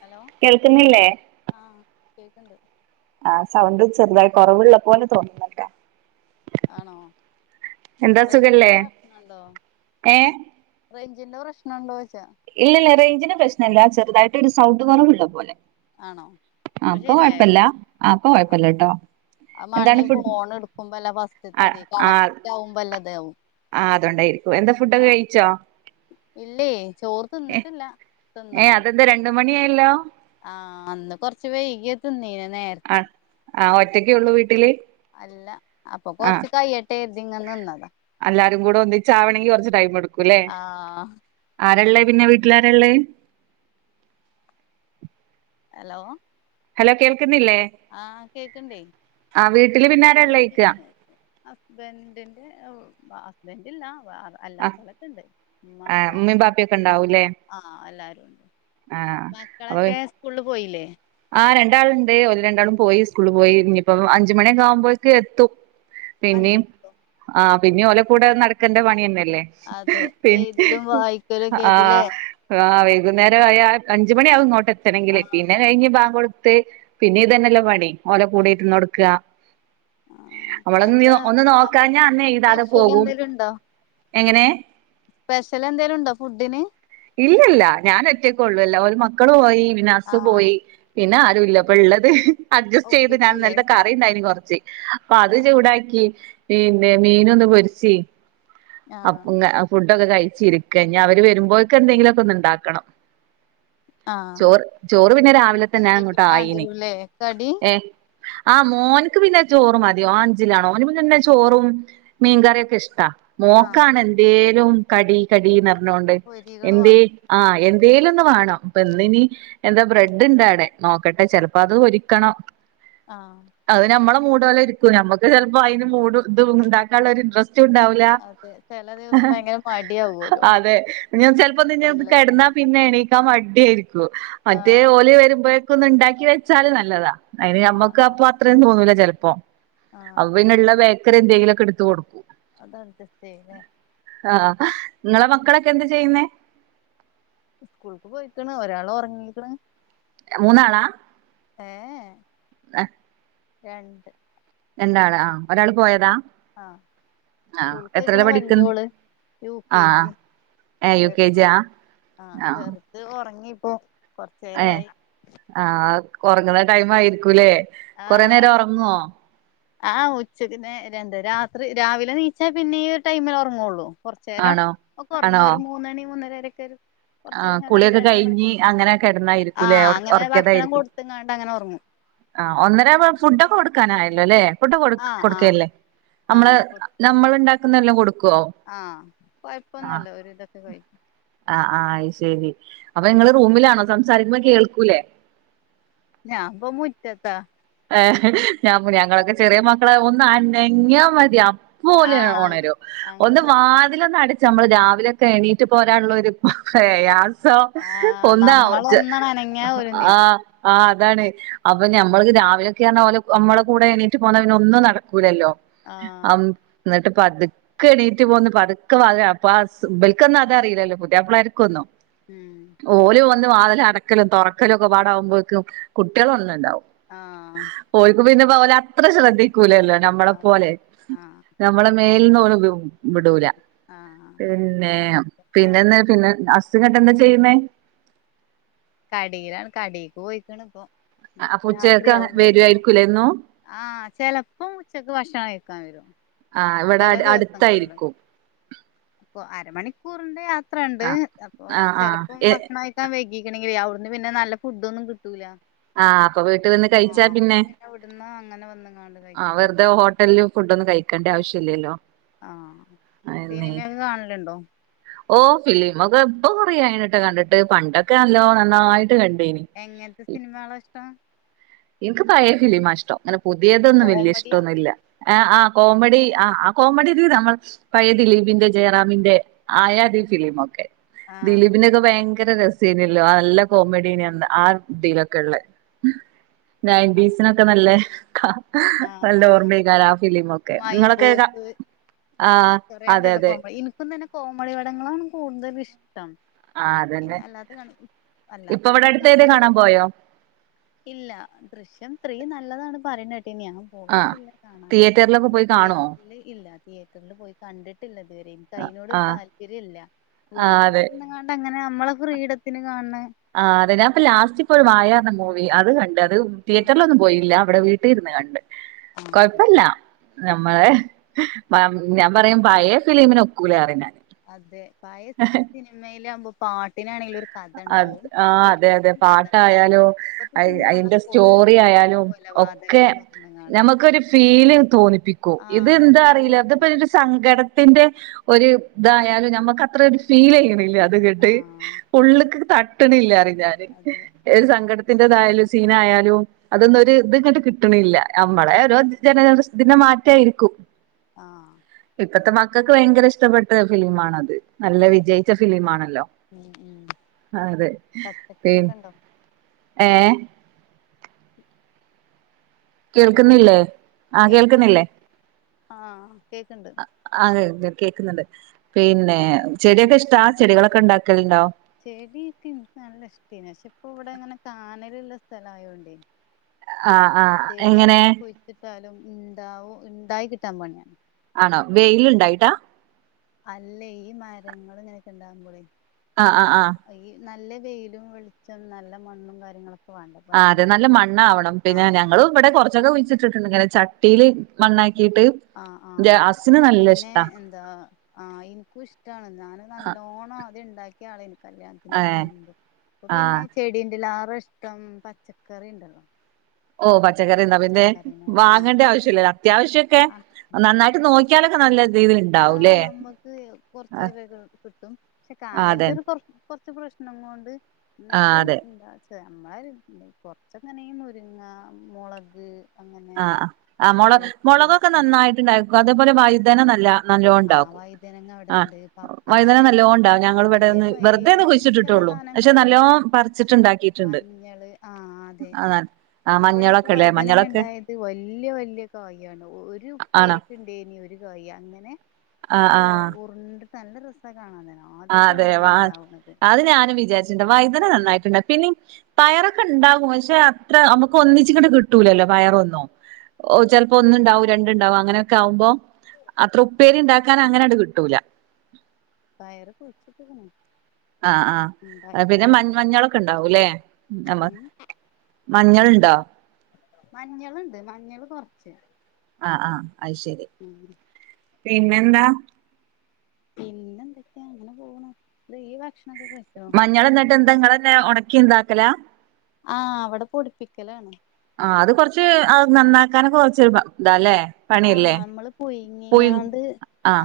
Hello കേൾക്കുന്നില്ലേ ആഹ് കേക്ക്ണ്ട് ആഹ് സൗണ്ട് ചെറുതായി കൊറവുള്ളപ്പോലെ തോന്നുന്നുട്ടെ ആണോ എന്താ സുഖല്ലേ റേഞ്ചിന്റെ പ്രശ്നണ്ടോ ഏ റേഞ്ചിന്റെ പ്രശ്നണ്ടോചോയ്ച്ചാ ഇല്ലില്ല റേഞ്ചിന്റെ പ്രശ്നല്ല ചെറുതായിട്ട് ഒരു സൗണ്ട് കൊറവുള്ള പോലെ ആണോ ആഹ് ഇപ്പൊ അപ്പൊ ശരിയായോ കൊഴപ്പില്ല അപ്പൊ കൊഴപ്പില്ലട്ടോ [unintelligible] ഫോണെടുക്കുമ്പോല്ല ആ ഫസ്റ്റത്തെതെ കണക്റ്റാകുമ്പോല്ല താവും ആഹ് അതൊണ്ടായിരിക്കും എന്താ ഫു‌ഡോക്കെകഴിച്ചോ ഇല്ലേ ചോറ് തിന്ന്ട്ടില്ല ഏ തിന്നണം അതെന്താ രണ്ട് മണിയായല്ലോ ആഹ് അന്ന് കൊർച്ച് വൈകിയ തിന്നിരുന്നെ ആഹ് ആഹ് ഒറ്റക്കേയൊള്ളൂ വീട്ടില് അല്ല അപ്പൊ കൊർച്ച്കയ്യട്ടെ കര്തി ഇങ്ങനിന്നതാ അല്ലാരും കൂടെ ഒന്നിച്ച് ആവണങ്കി കൊർച്ച് ടൈംഎടുക്കുല്ലേ ആഹ് ആരള്ളേ പിന്നെ വീട്ടിലാരള്ളേ ഹലോ ഹലോ കേൾക്കുന്നില്ലേ ആഹ് കേക്ക്ണ്ടേ ആ വീട്ടില് പിന്നെ ആരാള്ളേയ്ക്ക വീട്ടില് ഹസ്ബൻഡിന്റെ ആഹ് ഹസ്ബന്റില്ല [unintelligible] ആ അല്ലാത്തോലക്ക്ണ്ട് ഉമ്മ ഉപ്പ ആഹ് ഉമ്മയും ബാപ്പയൊക്കെ നാത്തൂൻ ഉണ്ടാവൂല്ലേ ആഹ് ആഹ് എല്ലാരും ഉണ്ട് ആഹ് അപ്പൊ മക്കളൊക്കെ സ്കൂളി പോയില്ലേ ആഹ് രണ്ടാളുണ്ട് ഓര് രണ്ടാളും പോയി സ്കൂള്പോയി ഇനിയിപ്പോ അഞ്ച്മണിയൊക്കെ ആകുമ്പോക്ക് എത്തും പിന്നെയും അഞ്ചരക്കോ ആഹ് പിന്നെയും ഓല കൂടെ നടക്കേണ്ട പണിയന്നെല്ലേ അതെ ഏഹ് പിന്നെ എഴുതലും വായിക്കലും ഒക്കെ ആയിട്ടില്ലേ ആഹ് ആഹ് വൈകുന്നേരംആയാ അഞ്ചുമണിയാവും ഇങ്ങോട്ടെത്തണെങ്കില് പിന്നെ ആഹ് ഇഞ്ഞി ആഹ് ബാങ്കോട്ത്ത് പിന്നെ ഇതന്നെല്ലെ പണിഓലെകൂടെ ആഹ് ഇര്ന്നൊട്ക്കാ ആഹ് അമ്മളൊന്ന് എന്താ ഒന്ന് നോക്കാഞ്ഞാ ഭക്ഷണത്തിന് അന്നെയ്താതെ സ്പെഷ്യൽ പോകും എന്തേലും എങ്ങനെ പെഷലെന്തെലുംണ്ടോ ഫുഡിന് ഇല്ലല്ല ഞാനോറ്റക്കോള്ളല്ലോ ഒരു മക്കള് പോയി പിന്ന ഹസ്സ് ആഹ് പോയി പിന്നെ ആരുല്ല ഇപ്പൊള്ളത് അഡ്ജസ്റ്റ്യ്ത് ഒപ്പിക്കൂലേ ഞാൻന്നൽത്തെ കറിണ്ടയിന് കൊർച്ച് അപ്പൊ അത് ആഹ് ചൂടാക്കി പിന്നെ മീനൊന്ന് പൊര്ച്ച് ആഹ് അപ്പോ ങ്ങ ഫുഡൊക്കെകഴിച്ചിരിക്ക ഇഞ് അവര് വരുമ്പോഴക്ക് എന്തെങ്കിലൊക്കോന്ന്ണ്ടാക്കണം ആഹ് ചോറ് ചോറ് പിന്നെ രാവിലെ തന്നാ എന്തെങ്കിലും അങ്ങോട്ടായീന് വാണ്ടിവരൂല്ലേ കടി ഏഹ് ആഹ് മോൻക്ക് പിന്നെ ചോറ് മതി ഓൻ അഞ്ചിലാണ് ഓന് പിന്നെചോറും മീങ്കറിയൊക്കെഷ്ട്ടാ ആഹ് മോക്കാണ് എന്തേലും കടീ കടീന്നർന്നോണ്ട് പൊരികള് എന്തേ വാണ്ടി ആഹ് എന്തേലൊന്ന് വേണം അപ്പോ ഇന്ന് ഇനി എന്താബ്രെഡ്ണ്ടാടെ നോക്കട്ടെ ചെലപ്പോത് ഒരിക്കണം ആഹ് അഹ് നമ്മടെ മൂടോലെരിക്കും ഞമ്മക്ക് ചെൽപ്പോ അതിന് മൂഡ് ഇത്ണ്ടാക്കാനുള്ള ഒരു ഇൻ്ററസ്റ്റ്ണ്ടാവും ലാ അതെ ചെല ദിവസം ഭയങ്കര മടിയാവോലോ അതെ ഞാ ചെൽ പിന്നെ ഒന്നു കെടന്നാ എല്ലത്തിനും പിന്നെ എണീക്കാ മടിയായിരിക്കും മറ്റേ ആഹ് ഓല് വരുമ്പോ ക്കുന്നുണ്ടാക്കി വെച്ചാല് നല്ലതാ അതിന് ആഹ് നമ്മക്ക് ആഹ് അപ്പൊ അത്രെ യും തോന്നൂല ചെൽപ്പോ ആഹ് അപ്പൊപിന്നെള്ള ബേക്കറി എന്തെങ്കിലൊക്കെ എടുത്ത് കൊടുക്കും അത് അഡ്ജസ്റ്റെയുല്ലേ ആഹ് അഹ് ഇങ്ങളെ മക്കളൊക്കെ എന്താ ചെയ്യുന്നേ സ്കൂൾക്ക് പോയിക്ക്ണ് ഒരാളൊറങ്ങീക്ക്ണ് ആഹ് മൂന്നാളാ ഏഹ് ആഹ് രണ്ട് രണ്ടാള് ആഹാ ഒരാള് പോയതാ ആഹ് ആഹ് സ്കൂൾ പോയിക്കണ എത്രയിലാ പഠിക്കുന്ന് വലിയോള് യു കെ ആഹ് ജി ഏഹ് യു കെ ജി യാ ചെറിയത് ആഹ് ചെറുത് ഒറങ്ങിപ്പോ കൊറച്ചു ഏഹ് നേരായി ആഹ് ഒറങ്ങുന്ന ടൈം ആയിരിക്കൂല്ലേ കൊറേ നേരം ആഹ് ഒറങ്ങുവോ ആഹ് ഉച്ചക്ക് നേ ര ന്ത് രാത്രി രാവിലെ എനീച്ചാൽ പിന്നെ ഈ ഒരു ടൈമിൽ ഒറങ്ങുവൊള്ളൂ കൊറച്ചേരം ആണോ ഒക്കെ ഒറങ്ങും ആണോ ഒരു മൂന്നണി മൂന്നരരൊക്കെ ഒരു കൊറച്ചേരം ആഹ് ഇങ്ങനെ രണ്ട് കുളിയൊക്കെ രണ്ടര കഴിഞ്ഞ് മണിക്കൂറൊക്കെ അങ്ങനെ കെടന്നായിരിക്കുംല്ലെ ആഹ് ഒറ അങ്ങനെ ഭക്ഷണം ഒറക്കിയതായിരിക്കും കൊടുത്ത്ങ്ങാണ്ട് അങ്ങനെ ഒറങ്ങും ആഹ് ഒന്നര ആവുമ്പം ഫുഡൊക്കെ കൊടുക്കാനായല്ലോ അല്ലേ ഫുഡ് കൊ ആഹ് ആഹ് കൊടുക്കല്ലേ നമ്മള് ആഹ് കൊ നമ്മള് ഇണ്ടാക്കുന്നെല്ലാം കൊടുക്കും ആഹ് കൊഴപ്പൊന്നുമല്ല ഓര് ഇതൊക്കെ കഴിക്കും ആഹ് ആഹ് ശരി അപ്പൊ നിങ്ങള് റൂമിലാണോ സംസാരിക്കുമ്പോ കേൾക്കൂലേ ഞാപ്പം മുറ്റത്താ ഏഹ് ഞാൻ ഞങ്ങളൊക്കെ ചെറിയ മക്കളെ ഒന്ന് അനങ്ങിയാമതിയ അപ്പോല് ആഹ് ഒണരും ഒന്ന് അങ്ങനെ വാതിലൊന്നട ച്ചു നമ്മള് രാവിലെക്കെ എണീട്ട് പോരാനുള്ള ഒരു ഏഹ് ആഹ് രാവിലെ നമ്മളൊന്നണനങ്ങിയ [unintelligible] ഓര് നീച്ചും ആഹ് ആഹ് അതാണ് അപ്പൊ ഞമ്മൾക്ക് രാ [unintelligible] ഓല് നമ്മളെ കൂടെ എണീറ്റു പോന്നപിന്നെ ഒന്നും നടക്കൂലല്ലോ ആഹ് എന്നിട്ട് പതു ക്ക് എണീറ്റ് പോന്ന് പതുക്കെ വാതിൽ ആസ് ഇബൽക്കൊന്നും അതറിയിലല്ലോ പുതിയപ്പളാരിക്കൊന്നും ഉം ഓലു വന്ന് വാതില അടക്കലും തുറക്കലും ഒക്കെ പാടകുമ്പോഴേക്കും കുട്ടികള ഒന്നും ഉണ്ടാവും ആഹ് പോയിക്കും പിന്നെ അവർ അത്ര ശ്രദ്ധിക്കൂലല്ലോ അതെ നമ്മളെപ്പോലെ ആഹ് നമ്മളെ മേലിന്നോളു വ് വിടൂല ആഹ് പിന്നെ പിന്നെ പിന്നന്താ പിന്നെ അസ് [unintelligible] ന്നട്ടന്താ ചെയ്യുന്നേ കടയിലാണ് കടക്ക് പോയിക്കണ ഇപ്പ അപ്പൊ ഉച്ചക്ക് രാത്രിയാകും വരുമ്പോ വരുവായിരിക്കൂലേ എന്നും ആഹ് ചെലപ്പം ഉച്ചക്ക് ഭക്ഷണം കഴിക്കാൻ വരും ആഹ് ഇവിടെ ചെല ദിവസങ്ങളില് അടുത്തായിരിക്കും അപ്പൊ അരമണിക്കൂറിന്റെ യാത്രണ്ട് ആഹ് അപ്പൊ ആഹ് ആഹ് ചിലപ്പം എ ഭക്ഷണം കയി ക്കാൻ വൈകീക്കണെങ്ക അവിടുന്ന് പിന്നെ നല്ല ഫുഡ് ഒന്നും കിട്ടൂല്ല ആഹ് അപ്പൊ വീട്ടിൽ വന്ന് കഴിച്ചാ പിന്നെ ഇവിടുന്ന് അങ്ങനെ വന്നങ്ങാണ്ട് കഴിച്ചു ആഹ് പോകും വെറുതെ വല്ല്യ ഫുഡൊന്നും കഴിക്കേണ്ട ആവശ്യല്ലല്ലോ ആഹ് സിനിമക്കെ കാണലുണ്ടോ ഓ ഫിലിമക്കെ ഇപ്പൊ കൊറായായിട്ട് കണ്ടിട്ട് പണ്ടൊക്കെ നല്ലോ നന്നായിട്ട് കണ്ടേനി സിനിമാള് ഇഷ്ടാ ഇനിക്ക് പയേ ഫിലീമാ ഇഷ്ടം അങ്ങനെ പുതിയതൊന്നും വല്ല്യ കോമഡിയാ ഇഷ്ടൊന്നുല്ല ആ ആ കോമഡി ആ ആ കോമഡി രീതി നമ്മൾ പയെ ദിലീപിന്റെ ജയറാമിന്റെ ആയാതി ഫിലിമക്കെ ആഹ് ദിലീപിനൊക്കെ ഭയങ്കര രസേനല്ലോ ആ നല്ല കോമഡീന ആ ഇതിയിലൊക്കെള്ള ആഹ് നയന്റ്റീസിനൊക്കെ നല്ല ആഹ് നല്ല ആഹ് ഓർമ്മേക്കാര ആ ഫിലിമക്കെ മൈ ബോസ് അതെ കൊറേണ്ടല്ലോ അതെ കോമ ഇനിക്കും തന്നെ കോമഡി പടങ്ങളാണ് കൂടുതലുഷ്ടം ആ അതന്നെ ഇപ്പ ഇവിടെ അല്ലാത്തതൊക്കെ അടുത്ത് ഏത കാണും കാണാൻ പോയോ ഇല്ല ദൃശ്യം ത്രീ നല്ലതാണ് പറയുന്ന കേട്ടീന് ആഹ് പോയിട്ടില്ല കാണാൻ തിയേറ്ററിലൊക്കെ പിന്ന പോയി കാണോ തിയേറ്ററിില് ഇല്ല തിയേറ്ററിൽ പോയി കണ്ടിട്ടില്ല ഇതുവരെ അയിനോട് ആഹ് താല്പര്യ ല്ല്യ ആഹ് വീട്ടിലിരുുന്നാണ്ട് അങ്ങനെ നമ്മളെ ഫ്രിഡത്തിന് കാണണ ആ് അതെ ഞാൻപ്പൊ ലാസ്റ്റ് ഇപ്പോഴും വായർന്ന മൂവി അത് കണ്ട് അത് ആഹ് തിയേറ്ററിലൊന്നും പോയില്ല ഇവിടെ വീട്ടിലിരുന്ന് കണ്ട് ആഹ് ആഹ് കൊഴപ്പില്ല ആഹ് നഞമ്മളെ [unintelligible] ഞാൻ പറയും പയേ ഫിലിമിനൊക്കുലാ പറയും ഞാൻ അതെ പയെ സിനിമയിലാകുമ്പോ പാട്ടിനാണെങ്കിലും ഒരു കഥ ആഹ് ഉണ്ടാവും ആഹ് അതെ അതെ തിരുപ്പതിനും കഥ ഉണ്ടാവും പാട്ടായാലും ഇപ്പത്തെ അയി സിനിമ പറഞ്ഞാ അയിന്റെ കൊള്ള സ്റ്റോറി ആയാലും ഒക്കെ കൊലപാതകം പറഞ്ഞ്ങ്ങാണ്ട് നമുക്കൊരു ഫീല് തോന്നിപ്പിക്കും ഇത് ആഹ് എന്താ പീരി അറിയില്ല ഇട്ടു അതപ്പ സങ്കടത്തിന്റെ ഒരു ഇതായാലും നമക്ക് അത്ര ഒരു ഫീൽ ചെയ്യണില്ല അത് കേട്ട് ആഹ് ഉള്ള്ക്ക് തട്ട്നില്ലാ പറയും ഞാൻ അതെ ഒരു സങ്കടത്തിൻ്റെതായാലും സീനായാലും അതൊന്നും ഒരു ഇത് ഇങ്ങട്ട് കിട്ടണില്ല നമ്മളെ ഓരോ ജനറേഷൻ്റെ മാറ്റായിരിക്കും ആഹ് ഇപ്പത്തെ മക്കൾക്ക് ഭയങ്കര ഇഷ്ടപ്പെട്ട ഫിലിമാണത് നല്ല ആഹ് വിജയിച്ച ഫിലിമാണല്ലോ ഉം ഉം അതെ പച്ചക്കറിയൊക്കെ ഉണ്ടോ പിൻഏഹ് ഉം കേൾക്കുന്നില്ലേ ആഹ് കേക്കണില്ലേ കേൾക്കുന്നില്ലേ ആഹ് കേക്കണ്ട് ആഹ് കേൾക്കുന്നുണ്ട് പിന്നെ ചെടിയൊക്കെ ഇഷ്ടാ ചെടികളൊക്കെ ഉണ്ടാക്കലുണ്ടോ ചെടിയിക്ക് നിക്ക് നല്ല ഇഷ്ടേന്നു പക്ഷെ ഇപ്പ ഇവിടെ ഇങ്ങനെ കാനല്ള്ള സ്ഥലം ആയോണ്ടേ ആ ആ ചെടി എങ്ങനെ നമ്മൾ കുയിച്ചിട്ടാലും ഇണ്ടാവും ഇണ്ടായി കിട്ടാൻ പണിയാണ് ആണോ വെയില്ണ്ടായിട്ടാ അല്ലെ ഈ മരങ്ങൾ ഇങ്ങനെ ഇണ്ടാവുമ്പോളെ ആഹ് ആഹ് ആഹ് ഈ നല്ല വെയിലും വെളിച്ചം നല്ല മണ്ണും കാര്യങ്ങളൊക്കെ വേണ്ട അപ്പൊ ആഹ് അയിന് അതെ നല്ല മണ്ണ ആവണം പിന്നെ ആഹ് ഞങ്ങള് ഇവിടെ കുറച്ചൊക്കെ കുയിച്ചിട്ടിട്ടുണ്ട് ഇങ്ങനെ ചട്ടിയില് മണ്ണാക്കിയിട്ട് ആഹ് എന്റെ ആഹ് ഹസ്സിന് നല്ല പിന്നെ ഇഷ്ടാ ആഹ് ആഹ് ഇനിക്കും ഇഷ്ടമാണ് ഞാൻ നല്ലോണം ആദ്യം ഇണ്ടാക്കിയ ആളാണ് ഏ കല്യാണത്തിൻ്റെയോക്കെ മുമ്പ് അപ്പൊ ആ പിന്നെ ചെടിൻറെല്ലാറും ഇഷ്ടം പച്ചക്കറി ഇണ്ടല്ലോ ഓഹ് പച്ചക്കറി എന്താ പിന്നെ ആഹ് വാങ്ങേണ്ട ആവശ്യല്ല അത്യാവശ്യമൊക്കെ ആഹ് നന്നായിട്ട് നോക്കി ക്കിയാല്‌തൊക നല്ല തേന്ന് ആഹ് നമ്മക്ക് കൊർച് പേരെക്കെ കിട്ടും പക്ഷെ ആ അതെ കാനൽൻ്റൊരു [unintelligible] കൊർച്ച് പ്രശ്നം കൊണ്ട് ആ ന്നാലും അതെ എന്താ നമ്മള [unintelligible] കൊർച്ച്ങ്ങനേ ഈ മുരിങ്ങ മൊളക് ആഹ് ആഹ് മൊള മൊളകൊക്കെ മത്തന് നന്നായിട്ട്ണ്ടായിരിക്കും അത്പോലെ വഴുതന നല്ല ആ നല്ലോണ്ടാകും വൈതനങ്ങ ആഹ് അവിടെണ്ട് വഴുതന പപ്പായ നല്ലോണ്ടാക ഞങ്ങള് ഇവടെന്ന് അതേമാതിരി വെറുതെ ഒന്ന് [unintelligible] ച്ച് ചില കിട്ടിട്ടൊള്ളൂ പക്ഷെ സാധനങ്ങളൊക്കെ ഇങ്ങനെ നല്ലോണം പറിച്ചിട്ടുണ്ടാക്കിട്ടുണ്ട്. മഞ്ഞള് ആ അതെ അതാണ് ആഹ് മഞ്ഞളൊക്കെ ല്ലേ മഞ്ഞളൊക്കെ ത് വല്ല്യ വല്ല്യ കായി ആണ് ഒരു ആണോ ഉപ്പേരിക്ക് ഉണ്ടേനി ഒരു കായി അങ്ങനെ ആഹ് ഇത്ര ആഹ് ഉറിണ്ടിട്ട് നല്ല രസാ കാണാന് ആഹ് ആദ്യയിട്ട് അതെ ഇവടെ അങ്ങനെ വാ ഉണ്ടാവുന്നത് അത് ഞാനും വിചാരിച്ച് വഴുതന നന്നായിട്ടുണ്ട് പിന്നെ പയറൊക്കെ ഉണ്ടാവും പക്ഷെ അത്ര നമുക്ക് ഒന്നിച്ചിങ്ങട്ട് കിട്ടൂലല്ലോ പയറൊന്നും ചെൽപ്പോ ഒന്ന് ഉണ്ടാവും രണ്ട്ണ്ടാവും അങ്ങനെയൊക്കെ ആകുമ്പോ അത്ര ഉപ്പേരിണ്ടാക്കാൻ അങ്ങനെ അങ്ട്ട് കിട്ടൂല പയർ കുഴിച്ചിട്ട്ക്ക്ണ് ആഹ് ആഹ് പിന്നെ ഇണ്ടായിട്ടില്ല മഞ്ഞ മഞ്ഞളൊക്കെ ഉണ്ടാവൂല്ലേ നമ്മ ഉം മഞ്ഞള്ണ്ടോ മഞ്ഞള്ണ്ട് മഞ്ഞള് കൊർച്ച് ആഹ് ആഹ് അത് ശെരി ഉം പിന്നെന്താ പിന്നെ എന്തെക്കെ അങ്ങനെ പോണ് ഈ ഭക്ഷ മഞ്ഞള് എന്നട്ട് എന്താ ഇങ്ങളന്നെ ഒണക്കി ഇനക്കല ആഹ് അവടെ പൊടിപ്പിക്കലാണ് ആ അത് കൊർച്ച് നന്നാക്കാനൊക്കെ കൊർച്ച് ഇതാ ല്ലേ ആഹ് നമ്മള് പുയ്ങ്ങികാണ്ട്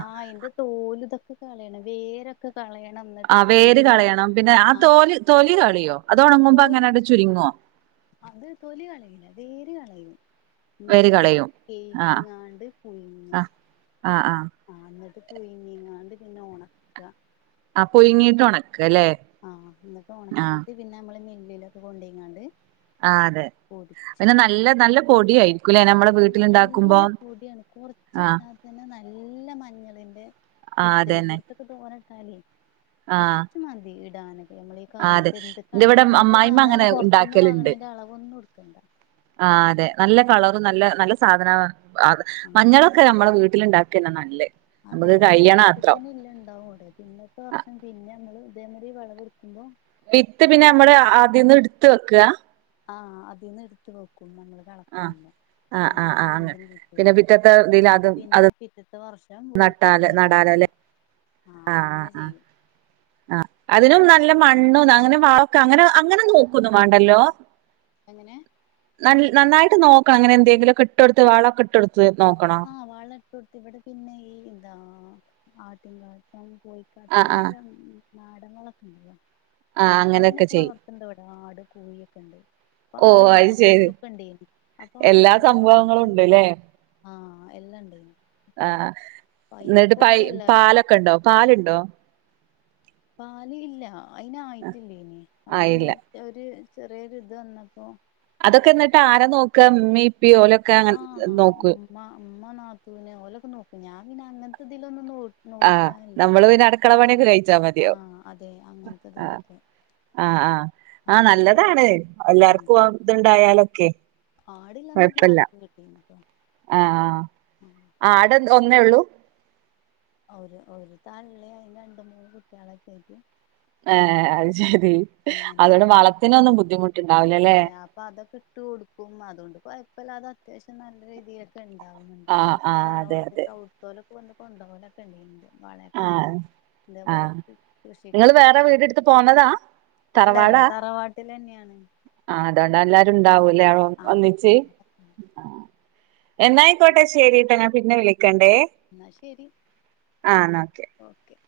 ആ അയ്ന്റെ തോല് ഇതൊക്കെ കളയണം വേരൊ ക്കെ കളയണം ന്നട്ട് ആ വേര് കളയണം പിന്നെ ആ തോല് തൊലി കളയോ അത് ഒണങ്ങുമ്പോ തോല് അങ്ങനെങ്ട്ട് ചുര്ങ്ങോ? അത് തൊലി കളീല്ല വേര് കളയും വേര് ന്നട്ട് കളയും ആഹ് കയ്കിങ്ങാണ്ട് പുയ്ങ്ങ ആഹ് ആഹ് ആഹ് ആ ന്നട്ട് പുയ്ങ്ങികാണ്ട് പിന്നെ ഒണക്ക ആഹ് പുയ്ങ്ങീട്ട് ഒണക്ക ല്ലേ ആഹ് ന്നട്ട് ഒണക്കീട്ട് പിന്നെ നമ്മള് മില്ലിലൊക്കെ കൊണ്ടയ്ങ്ങാണ്ട് ആഹ് അതെ പിന്നെ നല്ല നല്ല പൊടി ആയിരിക്കൂലേ നമ്മള് ആഹ് നല്ല പൊടിയാണ് കൊർച്ച് ആഹ് ഇട്ടാ തന്നെ നല്ല മഞ്ഞളിന്റെ ആഹ് അതന്നെ തോനട്ടാലേ ആഹ് കൊർച്ച് മതി ഇടാന് നമ്മള് ഈ ആ അതെ കറീക്ക് എന്റെ ഇവിടെ എന്ത്ക്കാണെങ്കിലും നമ്മള് അമ്മായിമ്മ അങ്ങനെ സാധാരണ പൊർത്ത്ന്ന് വാങ്ങ്ണീന്റെ അളവൊന്നും ഇട്ക്കണ്ട ആഹ് അതെ നല്ല കളറും നല്ല നല്ല സാധന [unintelligible] ആഹ് മഞ്ഞളൊക്കെ നമ്മളെ വീ ട്ടില് ഇണ്ടാക്കന്നെ നല്ല [unintelligible] അതെ ഒരു വർഷത്തിന് ഇല്ലെ ഇണ്ടാവും അവ്ടെ പിന്നെ [unintelligible] വർഷം പിന്നെ നമ്മള് ഇതേ മാതിരി വെളവ് ഇട്ക്കുമ്പോ വിത്ത് പിന്നെ നമ്മള് അത് ന്ന് ഇട്ത്ത് വെക്ക ആഹ് അതിന്ന് ഇട്ത്ത് വെക്കും ഞമ്മള് ആ എളക്കില്ല ആ പിന്നെ ആ അത് ആ അങ്ങനെ വീണ്ടും പിന്നെ [unintelligible] പിറ്റത്തെ ഇതിൽ അത് ഇന്നിട്ട് പിന്നെ പിറ്റത്തെ വർഷ് ഞാൻ വീട്ടും നട്ടാല് ഇതേ പോലെ നടാലല്ലേ തന്നെ ആഹ് അങ്ങനെ ചെയ്യും ആഹ് അതിനും നല്ല മണ്ണും അങ്ങനെ വളൊക്കെ അങ്ങനെ അങ്ങനെ നോക്കൊന്നും വാണ്ടല്ലോ എങ്ങനെ ന നന്നായിട്ട് നോക്കണം അങ്ങനെ എന്തെങ്കിലും ഒക്കെ ഇട്ടൊടുത്ത് വാളക്കെട്ടൊടുത്ത് നോക്കണോ ആഹ് വാള ഇട്ട് കൊടുത്ത് ഇവിടെ പിന്നെ ഈ എന്താ ആട്ടി കാട്ടം കോഴിക്കാട്ടം ആ ആ അങ്ങനത്തെ നാടങ്ങളൊക്കെ ഉണ്ടല്ലോ ആ അങ്ങനെയൊക്കെ അതിനൊക്കെ ചെയ്യും വളർത്തണ്ട് ഇവിടെ ആട് കോഴിയൊക്കെ ഉണ്ട് ഇപ്പൊ ഓ ആടില്ല അത് ശരി പശൊക്കെ ഉണ്ടേനിം അപ്പൊ എല്ലാ അയിറ്റന്റെ സംഭവങ്ങളും വളൊക്കെണ്ടാവും ഉണ്ട്ല്ലേ ആഹ് എല്ലണ്ടയ്നു ആഹ് എന്നിട്ട് പയ് ഇപ്പൊ പാലൊക്കെ ഇണ്ടോ പാലുണ്ടോ പാല് ഇല്ല അയിന് ആയിട്ടില്ലേനി ആ അപ്പൊ പിന്നെ ഇല്ല ഒരു ചെറിയൊരു ഇത് വന്നപ്പോ അതൊക്കെ എന്നിട്ട് ആര നോക്ക ഇമ്മീ ഇപ്പി ഓലെ ആഹ് ഉമ്മ ഇമ്മ നാത്തുന് ഓലൊക്കെ നോക്കും ഞാൻ പിന്നെ അങ്ങനത്തെ ഇതിലൊന്നും നോ ആ നോൽക്കാൻല്ല നമ്മള് നമ്മ പിന്നെ അടുക്കള കുട്ടികളും പണിയൊക്കെ കഴിച്ചാ മതിയാവും ആഹ് അതെ അങ്ങനത്തതിലൊക്കെ ആഹ് ആഹ് ആഹ് നല്ലതാണ് ഉം എല്ലാർക്കും ഇതുണ്ടായാലൊക്കെ ആടില്ലന്ന് പാലൊക്കെ കിട്ടീനിട്ടോ ആഹ് ആട് ഒന്നേ ഉള്ളൂ ഒരു ഒരു തള്ളയും അയ്ന് രണ്ട് മൂന്ന് കുട്ടികളൊക്കെ ആയിട്ട് ഏഹ് അഹ് ശെരി അങ്ങനെ അതുകോണ്ട് വളത്തിനൊന്നും ബുദ്ധിമുട്ട് ഇല്ല അപ്പൊ അതൊക്കെ ഇട്ട് കൊടുക്കും അതുകൊണ്ട് കുഴപ്പല്ലാതെ അത്യാവശ്യം നല്ല രീതിയി ഒക്കെ ഉണ്ടാവുന്നുണ്ട് ആ പിന്ന ആ അതെ അതെ തറവാട്ട്ക്ക്‌ അവിടുത്തോലൊക്കെ വന്ന് കൊണ്ടോവലൊക്കെ ഉണ്ട് ഇന്റെ ആഹ് ആഹ് നിങ്ങള് വേറെ വീടെടുത്ത് പോന്നതാ അല്ലല്ല തറവാട്ടിലെന്നെയാണ് ആഹ് അതാണ് എല്ലാരും ഇണ്ടാവൂലേ ആഹ് ഒന്നിച്ച് ആഹ് എന്നായിക്കോട്ടെ ശരിട്ടാ ഞാൻ പിന്നെ വിളിക്കണ്ടേ ന്നാ ശരി ആന്നാ ഓക്കെ ഓക്കെ.